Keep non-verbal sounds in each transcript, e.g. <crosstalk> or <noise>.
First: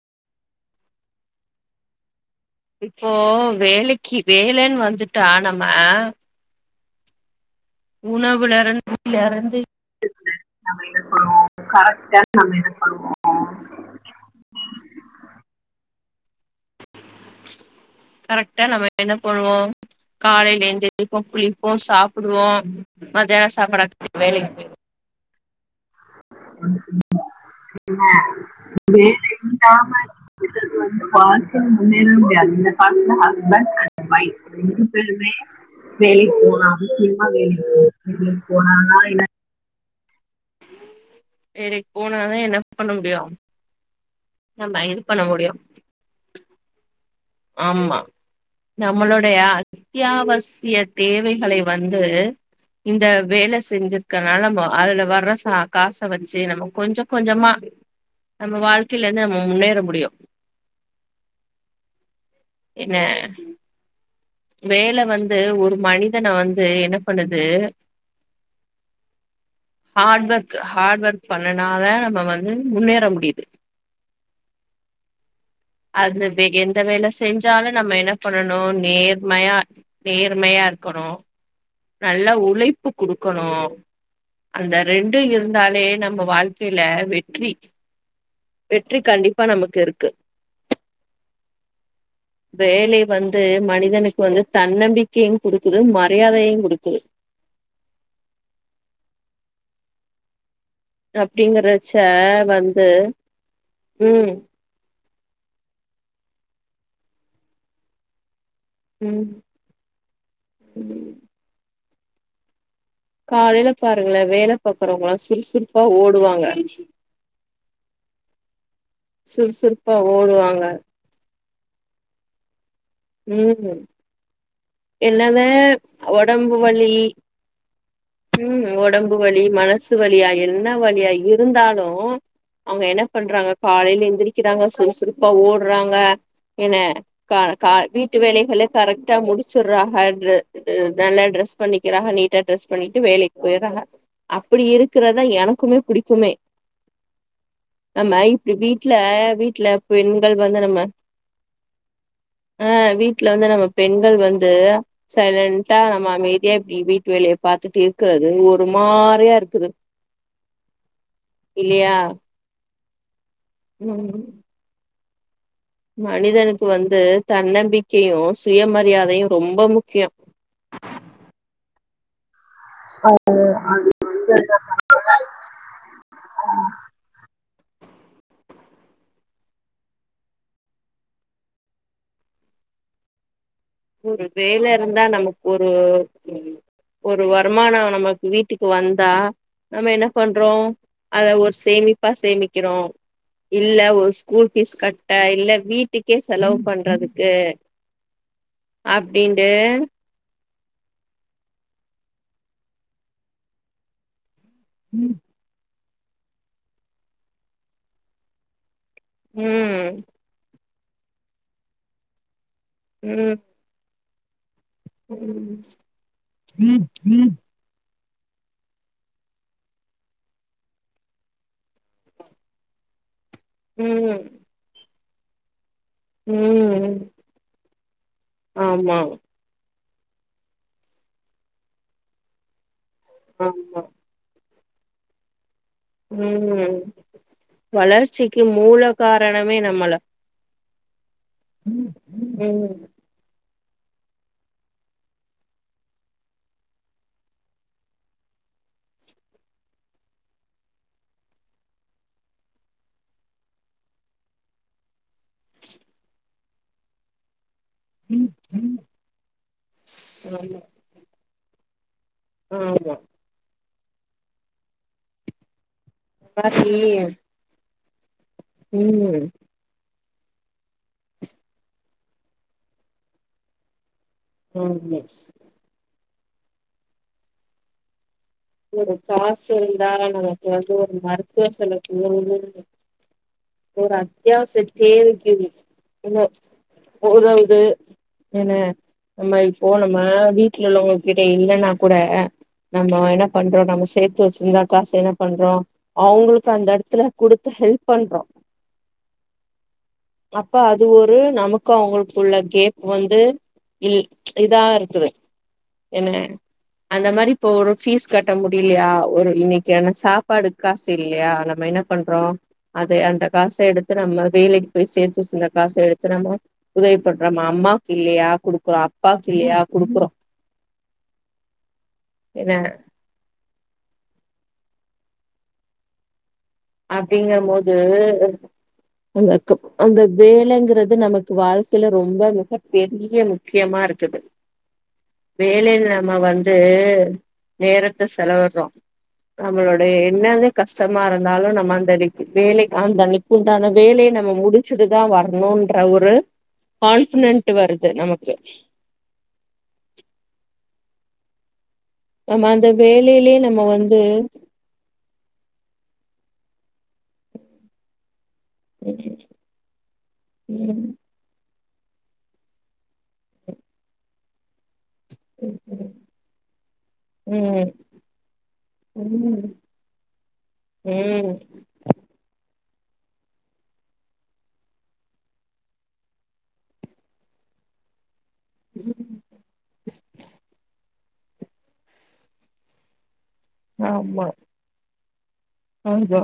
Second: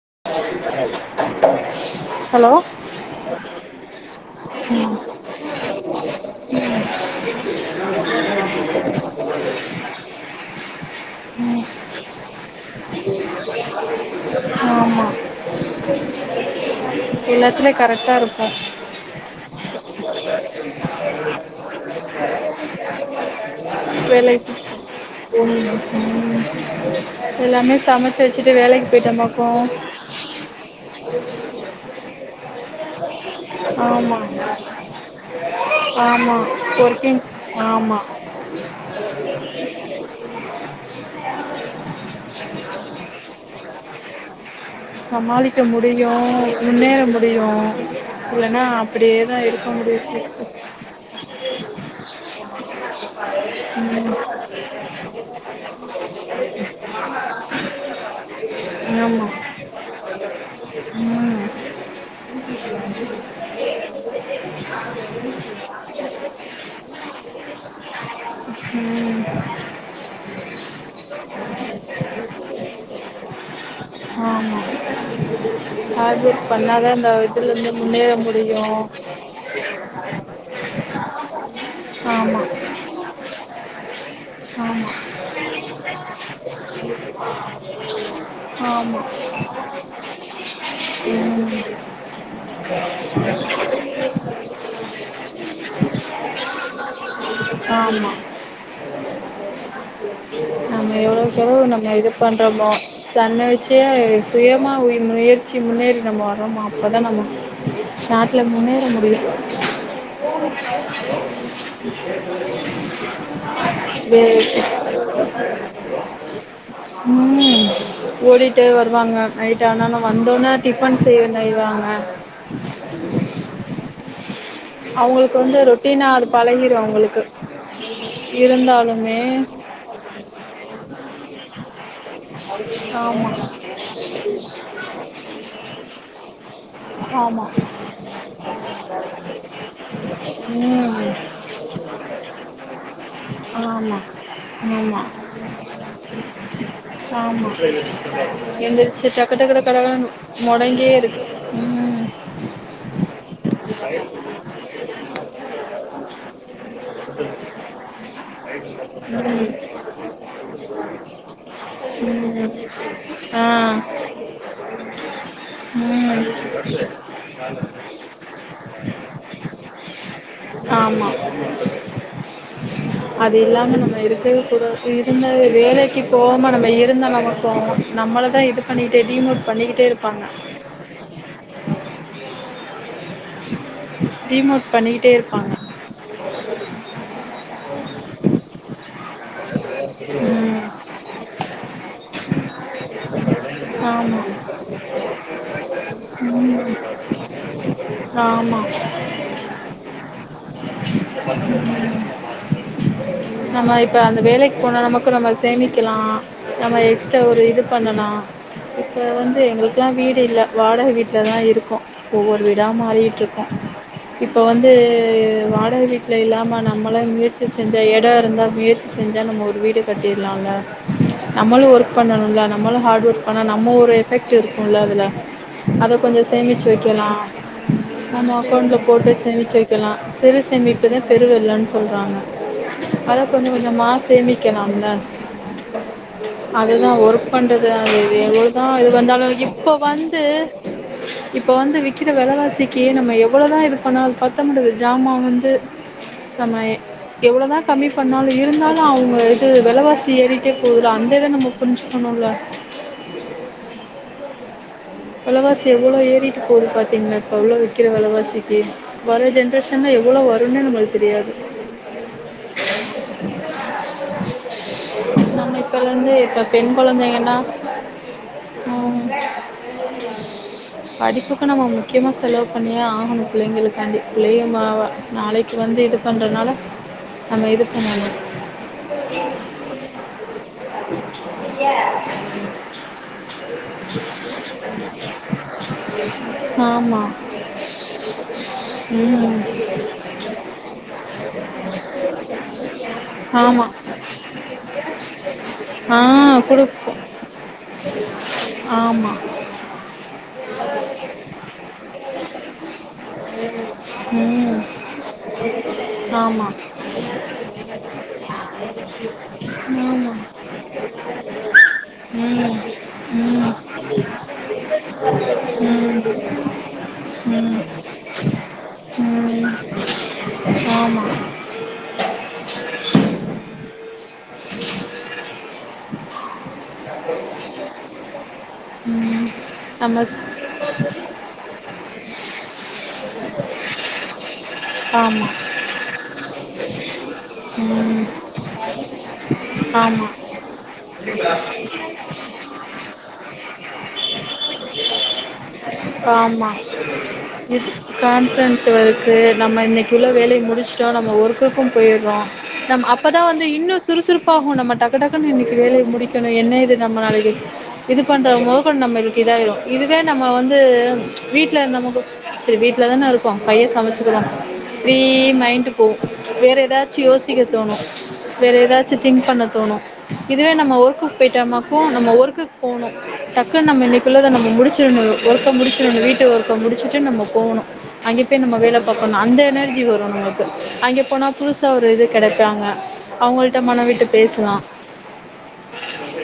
<inaudible> இப்போ வேலைக்கு வேலைன்னு வந்துட்டா நாம <inaudible> உணவுலறந்து <inaudible> ம் மா <inaudible> கரெக்டா நம்ம என்ன பண்ணுவோம் காலையில எந்த எளிப்போம் குளிப்போம் சாப்பிடுவோம் மத்தியானம் சாப்பாிட வேலைக்கு ம் எல்லாமே சமைச்சு வச்சுட்டு வேலைக்கு <inaudible> <unintelligible> போயிட்டோமாக்கு ஹஸ்பன் அண்டு ஆமா ஒய்ப் ரெண்டு பேருமே வேலைக்கு ஆமா போனா ஒர்க்கிங் அவசியமா வேலைக்கு ஆமா போனோ போனதா இல் வேலைக்கு போனாதா என்ன பண்ண முடியு நம்ம இது பண்ண முடியு சமாளிக்க முடியும் முன்னேற மு ஆமா நம்மளோடைய இருக்க முடியு சிஸ்டர் அத்தியாவசிய தேவைகளை வந்து இந்த வேல ம் செஞ்சிருக்கனால நம்ம அதுல வர்ற காச வச்சு நம்ம கொஞ்ச கொஞ்சமா நம்ம வாழ்க்கையில இருந்து நம்ம முன் உம் என்ன <inaudible> வேல வந்து ஒரு மனிதன வந்து என்ன பண்ணுது ம் ஹார்ட் ஒர்க் ஹார்ட் ஒர்க் பண்ணுனா தான் நம்ப வந்து முன்னேற முடியுது ஆமா அது ஹார்ட் வே ஒர்க் எந்த பண்ணாதா வேல இந்த இதுல இருந்து முன்னேற முடியும் உண்மையா நேர்மையா இருக்கணும் நல்லா ஆமா உழைப்பு குடுக்கணும் ஆமா வாழ்க்கையில வெற்றி வெற்றி ஆமா கண்டிப்பா நமக்கு இருக்கு உம் வேலை வந்து மனிதனுக்கு வந்து தன்னம்பிக்கையு குடுக்குது மரியாதையு குடுக்குது ஆமா <unintelligible> நாம எவ்ளோவுக் எவளோ அப்டிங்கறச்ச நம்ம இது பண்றோமோ வந்து கண்ணு வச்சே ம் சுயமா முயற்சி முன்னேறி நாம ஆமா அப்போ தான் நம்ம இல்ல முன்னேற ம் முடியும் <inaudible> கால பாருங்கள வே வேல பாக்குறவங்களா சுறுசுறுப்பா ஓடுவாங்க உம் ஓடிட்டே வருவாங்க சுறுசுறுப்பா ஓடுவாங்க செய்வங்க உம் அவங்களுக்கு வந்து என்னதான் ரொட்டீனா அது உடம்பு பழகிரும் வலி அவங்களுக்கு உம் உடம்பு இருந்தாலுமே வலி மனசு வலியா என்ன வலியா இருந்தாலும் அவுங்க என்ன ஆமா பண்றாங்க காலயில எந்திரிக்கிறாங்க சுறுசுறுப்பா ஓடுறாங்க எனா ஆமா வீட்டு வேலைகள கரெக்டா முடிச்சடுறாக உம் நல்லா ட்ரெஸ் பண்ணிக்கிறாங்க நீட்டா ட்ரெஸ் பண்ணிட்டு வேலைக்கு போய ஆமா-ஆமா-ஆமா எனக்குமே புடிக்குமே நம்ம இப்டி வீட்ல எந்திரச்சு டக்கு-டக்குனு வீட்ல கட-கடனு பெண்கள் முடங்கிய இருக்கு உம் அஹ் வீட்டுல வந்து நம்ம பெண்கள் வந்து சைலன்ண்டா நம்ம அமைதியா இப்படி வீட்டு வேலையை பாாரத்துட்டு இருக்கிறது ஒரு மாரியா இருக்குது இல்லையா உம் உம் <inaudible> ஹா ம் மனிதனுக்கு வந்து தன்னம்பிக்கையும் சுயமரியாதையும் ரொம்ப முக்கியம் ஆமா அது இல்லாம நம்ம இருக்கவே கூடா இருந்தது வேலைக்கு போவாம நம்ம இருந்த நம்ம போவம் நம்மளதான் இது பண்ணிட்டே டிமோட் பண்ணிக்கிட்டே இருப்பாங்க ஒரு வேல டிமோட் இருந்தா பண்ணிக்கிட்டே நமக்கு இருப்பாங்க ஒரு ஒரு வரு. வருமானம் நமக்கு வீட்டுக்கு வந்தா நம்ம என்ன பண்றோ ம் அத ஒரு சேமிப்பா சேமிக்கிறோ. இல்ல ஒரு ஆமா ஸ்கூல் பீஸ் கட்ட இல்ல வீட்டுக்கே செலவு பண்றதுக்கு. ஆமா அப்படின்ட்டு. <unintelligible> நம்ம இப்ப அந்த வேலைக். போனா நமக்கு நம்ம சேமிப். வெக்கலா. நம்ம எக்ஸ்ட்ரா ஒரு இது பண்ணலா. இப்ப வந்து எங்களுக்கெல்லா ம் வீடு இல்ல. வாடக வீட்லதா இருக்கோ. ஒவ்வொரு வீடு. இதா ம் மாறிட்டுருக்கோ. இப். இப்போ வந்து வாடக வீட்டுல இல்லாம நம்மளா முயற்சி. இந்த எடோ இருந்தா முயற்சி செஞ்சா நம்ம ஒரு வீடு கட்டிடலாம்ல்ல. நம்மளும் ஒர்க் பண்ணணும்ல நம்மளும் ஹார்ட் ஒர்க். ஆனா நம்ம ஒரு ம் எஃபெக்ட் இருக்கும்ல அதுல. அத கொஞ்சோ சேமிச்சு ம் வைக்கலா. நம்ம அக்கௌண்ட்ல ஆமா போட்டு சேமிச்சு வைக். இருக்கல்லா சிறு சேமிப்புதா பெருவெள்ளன்னு சொல்றாங்க. அத கொஞ்ச கொஞ்ச ஆமா மா சேமி வக்கலாம்ல ம் அதுதான் ஒர்க் பண்றது அது வளர்ச்சிக்கு எவ்வளவுதான் மூல இது வந்தாலும் காரணமே இப்ப நம்மள வந்து இப்ப வந்து விக்கிற ம் விலவாசிக்கு நம்ம எவ்வளத ஆனா அது பத்தமாட்டன்து ஜாமான் வந்து நம் எ எவ்வளதான் கம்மி பண்ணாலும் இருந்தாலும் அவங்க எது வெலவாசி ஏறிட்டே போகுதல அந்த இத நம்ம புரிஞ்சுக்கணும்ல வெளவாசி எவ்வளோ ஏறி கோடு பாத்தீங்கனா இப்ப உளவிஷ இருக்கிற வெலவாசிக்கு வர ஜென்ரேஷன்லாம் எவ்வளோ வரும்ன்னே நம்மளுக்கு தெரியாது ஆஹ் ஆமா நானே கொழந்த இப்ப பெண் கொலந்தங்கன்னா உஹம் படிப்புக்கு நம்ம முக்கியமா செலவு பண்ணியே ஆகணு பிள்ளங்களுக்காண்டி <unintelligible> மாவ ஆமா நாளைக்கு வந்து எடுத் பண்ணுறனால அந்த இது பண்ணனும் ஒரு காசு இருந்தா நமக்கு வந்து ஒரு மருத்துவ செலவுக்கு ஒரு அத்தியாவசிய தேவைக்குது ஆமாம் உதவுது என்ன நம்ம ம் இப்போ நம்ம வீட்டுல உள்ளவங்க கிட்ட இல்லன்னா கூட நம்ம என்ன பண்றோ ஆமாம் நம்ம சேர்த்து வச்சிருந்தா காசு என்ன பண்றோ ஆ அவங்களுக்கு அந்த கொடுப்போம் இடத்துல கொடுத்து ஹெல்ப் பண்றோம் ஆமாம் அப்ப அது ஒரு நமக்கு அவங்களுக்குள்ள கேப் வந்து இல் ம் இதாருக்கு என்ன ஆமாம் அந்த மாரி இப்ப ஒரு பீஸ் கட்ட முடியலையா ஒரு இன்னைக்கான ஆமாம் சாப்பாடு காசு இல்லையா நம்ம என்ன பண்றோ ம் அது ம் அந்த காச ம் எடுத்து நம்ப வேலைக்கு போய் சேர்த்துவச்சிருந்த காசு எடுத்து நம்ம உதவி பண்றோ அம்மாக்கு இல்லையா குடுக்குறோ அப்பாவுக்கு ம் ம் இல்லையா குடுக்குறோ ஆமாம் என்ன <inaudible> அப்படிங்கற மோது ம் அந்த நம்ம வேலைங்கிறது நமக்கு வாழ்க்கையில ரொம்ப மிக பெரிய முக்கியமா இருக்குது ஆமாம் வேலையில நம்ம வந்து ம் நேரத்தை செலவிடுறோம் நம்மளோட ஆமாம் என்னன்ன கஷ்டமா இரு இருந்தாலும் நம்ம அந்த அன்ணைக்கு வேலைக்கு அந்த அன் ணைக்கு உண்டான வேலையை நம்ம முடிச்சதுதான் வரணும்ன்ற ஒரு ஆமாம் கான்பிடன்ட் வருது நமக்கு கான்ஃபரன்ஸ் ஒர்க்கு நம்ம இன்னைக்குள்ள வேலைய முடிச்சுட்டோம் நம்ம ஒர்க்கு போயிறோ நம்ம அந்த நம் அப்பதான் வேலையிலயே வந்து நம்ம இன்னோ சுறுசுறுப்பாகோ நம்ம டக்கு டக்குன்னு இன்னைக்கு வேலையை முடி என்ன இது நம்ம நா இது பண் ஓபன் நம்ம இருக்குல இதுவே நம்ம வந்து ம் வீட் வீட்ல இரு நம சரி வீட்டுல தானே இருக்கும் பைய சமைச்சுக்குவோம் ஃப்ரீ மைண்டு போகும் வேறு ஏதாச்சும் யோசிக்க ம் தோணும் வேறு ஏதாச்சும் திங்க் பண்ண தோணும் இதுவே நம்ம ஒர்க்குக்கு ம் போயிட்டோம்னாக்கும் நம்ம ஒர்க்கு போன டக்குணு நம்ம இன்னைக்குள்ளத நம்ம முடிச்சுடணு ஒர்க முடிச்ட்டு நம்ம வீட்டு ஒர்க்க முடிச்டு நம்ம போணு அங்கே நம்ம வேலை பாக்கோணும் அந்த எனர்ஜி வரும் நமக்கு அங்கே போனா புதுசா ஒரு இது கெடப்பாங்க அவுங்ககிட்ட மனவிட்டு ஆமா பேசலா ஆமா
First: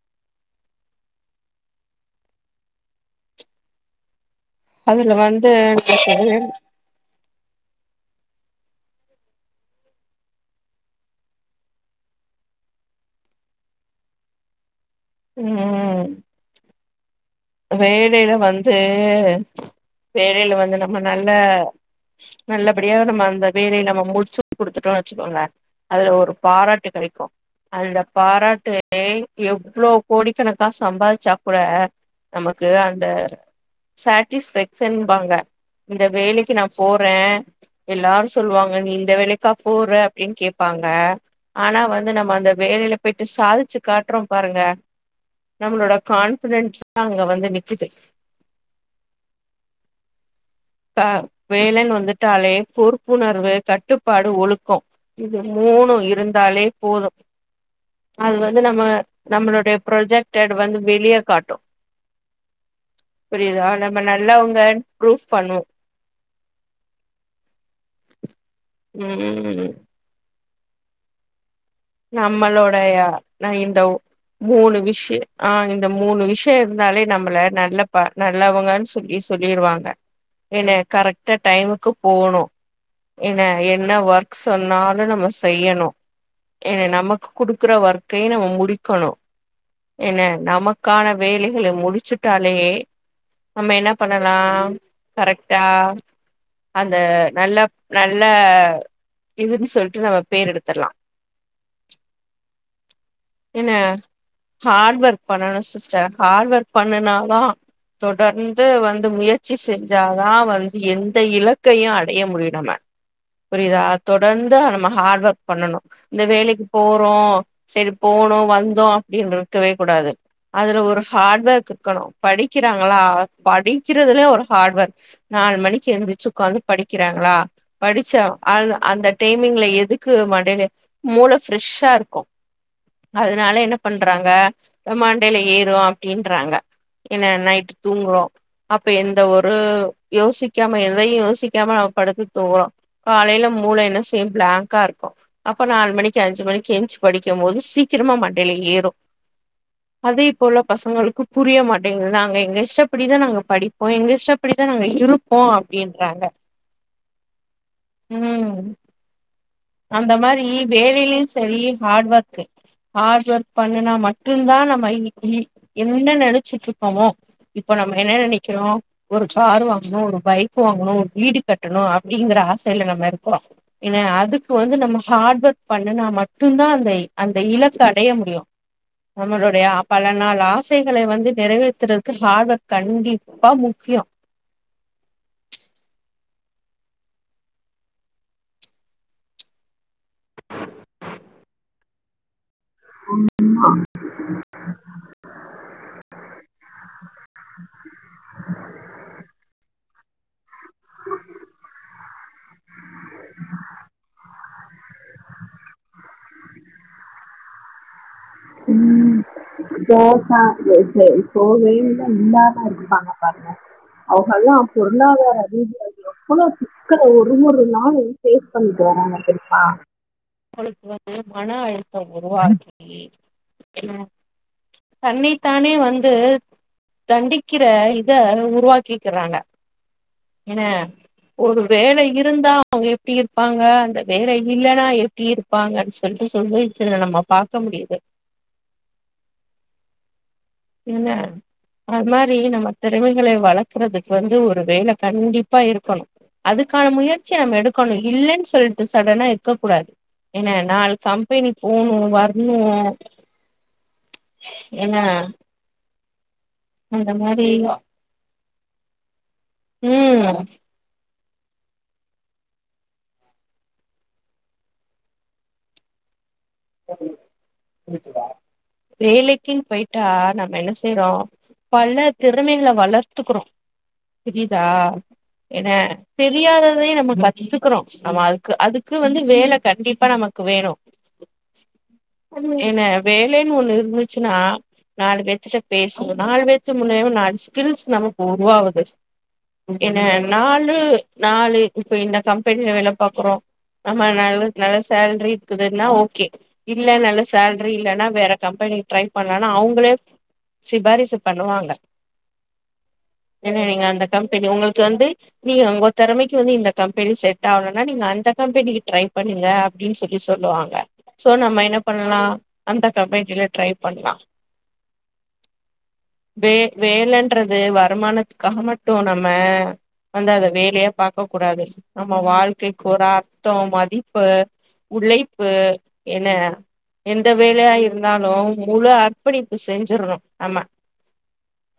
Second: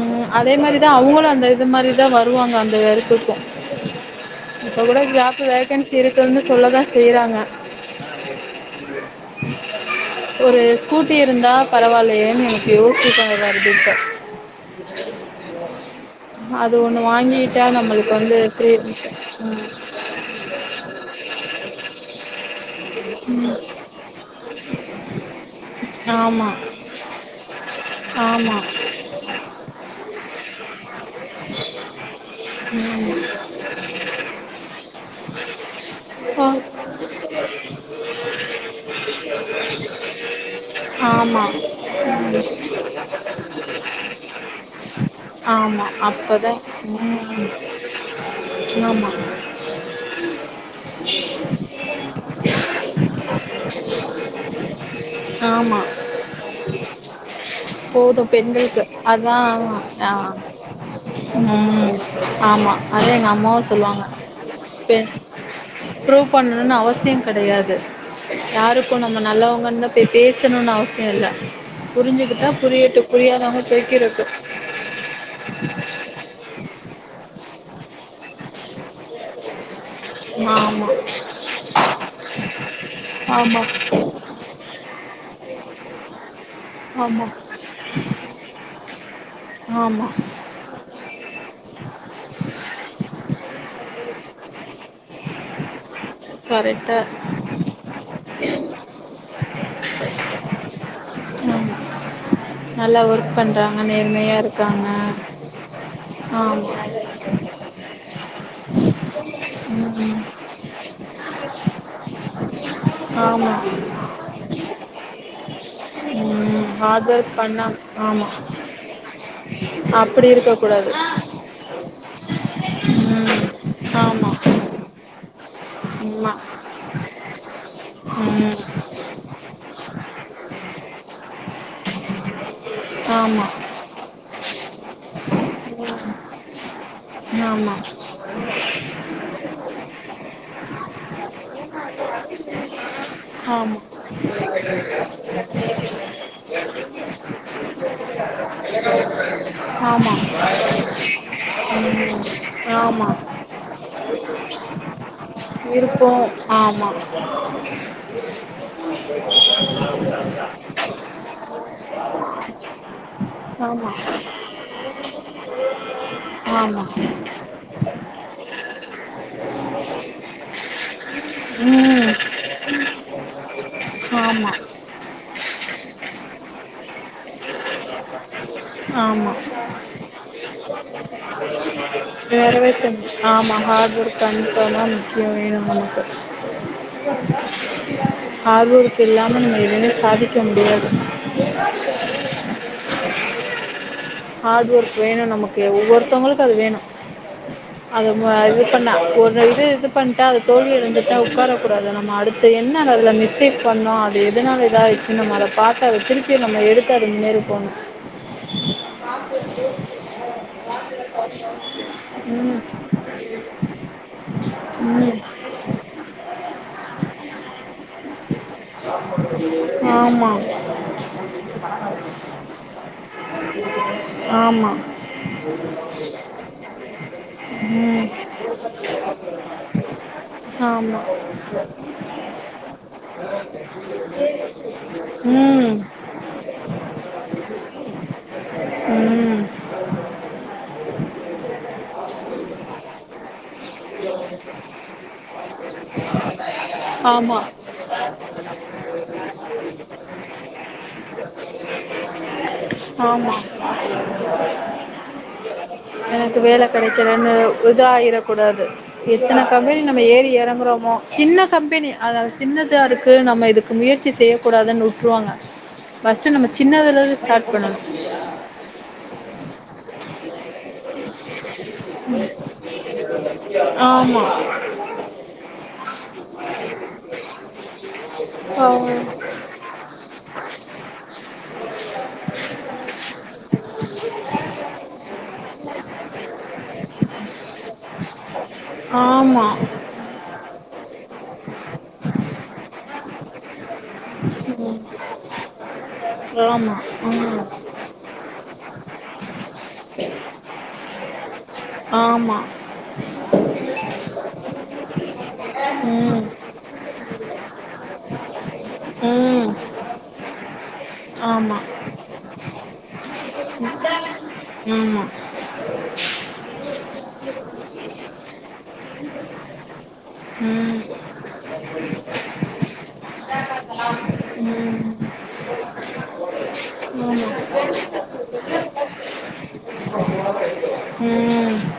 உம் அதே மாரி அவங்களும் அந்த இது மாரி தான் வருவாங்க அந்த எடத்துக்கும் இப்ப கூட அதுல ஜாப் வந்து வேகன்சி இருக்குனு சொல்லதான் செய்றாங்க ஒரு ஸ்கூட்டி இருந்தா பரவாயில்லையேன்னு எனக்கு யோசச்சக்காங்க வப்பது உஹம் <unintelligible> நம்மளுக்கு வேலையில ஃப்ரீ வந்து வேலையில வந்து நம்ம நல்ல நல்லபடியாக நம்ம அந்த வேலைய நம்ம முடிச்சு குடுத்துட்டோம்னு வச்சுக்கோங்க அதுல ஒரு ஆமா பாராட்டு கிடைக்கோ அந்த ஆமா பாராட்டு எவ்ளோ கோடிக்கணக்கா சம்பாரிச்சா கூட நமக்கு அந்த ம் சேட்டிஸ்பாக்க்ஷன் ங்பாங்க இந்த ஆ வேலைக்கு நா போறேன் எல்லாரும் சொல்வாங்க நீ இந்த வேலைக்கா போற அப்டினு கேப்பாங்க ஆமா ஆனா வந்து நம்ம அந்த வேலைல போய்ட்டு சாதிச்சு காட்றோம் பாருங்க ஆமா நம்மளோட அப்பதான் கான்ஃபிடென்ஸ் அங்க வந்து ம் நிக்குது ஆமா வேலன்னு வந்துட்டாலே பொறுப்புணர்வு கட்டுப்பாடு ஒலுக்கோ இது ஆமா மூணு இருந்தாலே போது போதும் அது வந்து நம்ம பெண்களுக்கு அதான் நம்மளோட ஆ ப்ரொஜெக்ட்டடுவந்து வெளியே காட்டும் ம் ஆமா அதா எங்க அம்மாவு சொல்லுவாங்க நல்லவங்கன்னு ப்ரூஃப் பண்ணுவோ ப்ரூப் பண்ணனு அவசியோ கெடையாது யாருக்கு நம்ம ம் நல்லவங்கனு பே பேசணும்னு அவசியம் இல்ல புரிஞ்சுக்கிட்டா நம்மளோடைய புரியட்டு நா புரியாதங்க இந்த போய்கிரட்டும்இருக்கு மூணு விஷயம் ஆ இந்த மூணு விஷயம் இருந்தாலே நம்மள நல்ல பா நல்லவங்கு சொல்லி சொல்லிருவாங்க என்ன ஆமா கரெக்டா டைமுக்கு போணும் என்ன ஆமா என்ன ஒர்க் சொன்னாலும் நம்ம செய்யணும் ஏன்ன ஆமா நமக் குடுக்குற ஒர்கையு நம்ம முடிக்கணு ஆமா என்ன நமக்கான வேலைகளை முடிச்சுட்டாலே நம்ம என்ன பண்ணலா கரெக்டா அந்த கரெக்டா நல்ல நல்ல இதுனு சொல்ட்டு நம்ம பேர் எடுத்துட்லா நல்லா ஒர்க் பண்றாங்க என்ன நேர்மையா இருக்காங்க ஹார்ட் ஒர்க் பண்ணணும் சிஸ்டர் ஹார்ட் ஆமா ஒர்க் பண்ணனா தா தொடர்ந்து வந்து முயற்சி ம் செஞ்சாதா வந்து எந்த இலக்கையும் அடைய முடியோம் ஆமா புரியுதா தொடர்ந்து நம்ம ஹார்ட் ஒர்க் பண்ணணும் இந்த வேலைக்கு ம் ஹார்ட் போறோ ஒர்க் பண்ணா சரி ஆமா போனோ வந் எந்திரிருக்கவே கூடாது அப்படி இருக்க அதுல கூடாது ஒரு ஹார்டுஒர்க் இருக்கணு படிக்கிறாங்களா ம் படிக்கிறதுதல ஆமா ஒரு ஹார்டு ஒர்க் நால் மணிக்கு எந்துரிச்சு ஆமா உக்காந்து படிக்கிறாங்களா படிச்சா அ ம் அந்த டேமிங்ல எதுக்கு மண்டேல மூள ஃப்ரஷ்ஷா இருக்கும் ஆமா அதனால என்ன பண்றாங்க மண்டைல ஏறும் அப்டின்றாங்க என்ன நைட் ஆமா தூங்குறோம் அப்ப எந்த ஒரு யோசிக்காம எதயும் யோசிக்காம நாம படுத்து தூங்றோம் காலைல மூள என்ன சேம் பிளாங்கா இருக்கோ மணிக்கு அஞ்சு மணிக்கு எஞ்சு படிக்கும் போது சீக்கிரமா மண் வெல ஏறும் ஆமா ஆமா அதே இப்பே உள்ள பசங்களுக்கு புரிய மாட்டேங்குது ம் நாங்க எங்க ஆமா இஷ்டபடிதான் நாங்க படிப்போம் எங்க இஷ்டபடிதான் நாங்க இருப்போம் அப்டின்றாங்க இருப்போம் ஆமா ம் அந்த மாரி வேலெலியும் செரி ஹார்டு ஒர்க் ஹார்டு ஒர்க் ஆமா பண்ணுனா மட்டும் தான் நம்ம இன்னைக்கு என்ன நெனச்சிட்டு ஆமா இருக்கோமோ இப்ப நம்ம என்ன நெனைக்கிறோம் ஒரு கார் வாங்கணும் ஒரு பைக் வாங்கணும் ஒரு வீடு கட்டணும் ம் அப்டிங்கற ஆசையில நம்ம இருக்குரோம் ஏன்ன அதுக்கு இப்ப ஆமா வந்து நம்ம ஹார்டு ஒர்க் பண்ணுனா மட்டும்தா அந்த அந்த இலக்க அடய ஆமா நாள் ஆசைகளை வந்து நிறைவேத்துறதுக்கு ஹார்ட் ஒர்க் நரவேத்த கண்டிப்பா ஆமா முக்கியோ ஹார்டுவொர்க் கண்டிப்பா தான் முக்கியம் வேணும் நமக்கு ஆகூருக்கு இல்லாம நீங்க எதுமே சாதிக்க முடியாது ஹார்டு ஒர்க் வேணு நமக்கு ஒவ்வொருத்தவங்களுக்கு அது வேணும் அது இது பண்ண ஒரு இது இ பண்ட்டாப் தோல்வி எழுந்துட்டா உக்கார கூடாது ஆனா மாடு இப்ப என்ன அதுல மிஸ்டேக் பண்ணோம் அது எதுனால சின்னம் அத பார்த்த அத திருப்பி நம்ம எடுத்து அது முன்னேறி போணும் உம் இப்போ அஹ வேலை இல்லாம ம் இருப்பாங்க அவர்கள் எல்லாம் ம் பொருளாதார ரீதியாக எவ்வளவு சிக்கல ஒரு ஒரு நாளும் பேஸ் பண்ணுவாங்க தெரியுமா ஆமாம் <unintelligible> ஆமாம் தன்னைத்தானே வந்து தண்டிக்கிற ம் இத உருவாக்கிக்கிறாங்க என ஆமாம் ஒரு வேலை இருந்தா அவுங்க எப்டி இருப்பாங்க அந்த வேலை இல்லைன்னா எப்டி ம் இருப்பாங்கன்னு சொல்லிட்டு சொல்ல நம்ம பாக் க்க முடியுது உஹம் என்ன அது மாரி நம்ம திறமைகள வளர்க்குறதுக்கு வந்து ஒரு வேல கண்டிப்பா இருக்கணு அதுக்கான முயற்சி ஆமாம் நம்ம எடுக்கணு இல்லனு சொல்டு சடனா இருக்க கூடாது என்ன நாளு கம்பெனி போணும் வர் ஆமா ஏன்னா <unintelligible> வேல அந்த கெடைக்கலனு மாரி ருதாயிரக் கூடாது இது இத்தன கம்பெனி நம்ம ம் ஏறி இறங்குறோமோ சின்ன கம்பெனி அதாவ சின்னதாக இருக்குது நம்ம இதுக்கு முயற்சி செய்யக்கூடாதுன்னு விட்ருவாங்க பஸ் ச்சு நம்ம சின்னது த வேலைக்குனு போய்ட்டா நம்ம என்ன செய்றோம் பல திறமைகள வளர்த்துக்குறோம் ஆமா புரிதா என்ன தெரியாததையும் நம்ம கத்துகுறோம் அமா அதுக்கு அதுக்கு வந்து ஆ வேல கண்டிப்பா நமக்கு வேணு <inaudible> என்ன வேலைன்னு ஒண்ணு இருந்துச்சுன்னா நாலு வச்சுட்ட பேசுவும் நாலு வச்ச முலமா நாலு ஸ்கில்ஸ் நமக்கு உருவாகுது ஆமா என்ன நாலு நாலு இப்ப இந்த கம்பெனியில வேல பாக்குறோம் நம்ம நல்ல நல்ல சேல்ரி இருக்குதுன்னா ஓகே ஆமா இல்ல நல்ல ம் சேலரி இல்லைன்னா வேற கம்பெனி ட்ரை பண்ணலனா அவங்களே சிபாரிசு பண்ணுவாங்க ஆமா ஏன நீங்க அந்த கம்பெனி உங்களுக்கு வந்து நீங்க உங்க ம் திறமைக்கு வந்து இந்த கம்பெனி செட் ஆகலனா நீங்க அந்த கம்பெனிக்கு ட்ரை பண்ணுங்க ம் அப்படின்னு சொல்லி சொல்லுவாங்க சோ ஆமா நம என்ன பண்ணலாம் அந்த கம்பனில ட்ரை பண்ணலாம் ஆமா வே வேலைன்றது வருமானத்துக்காக மட்டும் நம்ம வந்து அத ம் வேலையா பாார்கக்க கூடாது நம்ம வாழ்க்கைக்கு ஒரு அர்த்தம் மதிப்பு ம் உலைப்பு என்ன எந்த ஆமா வேலையா இருந்தாலும் முழு அர்ப்பணிப்பு செஞ்சிடணும் நமா ம்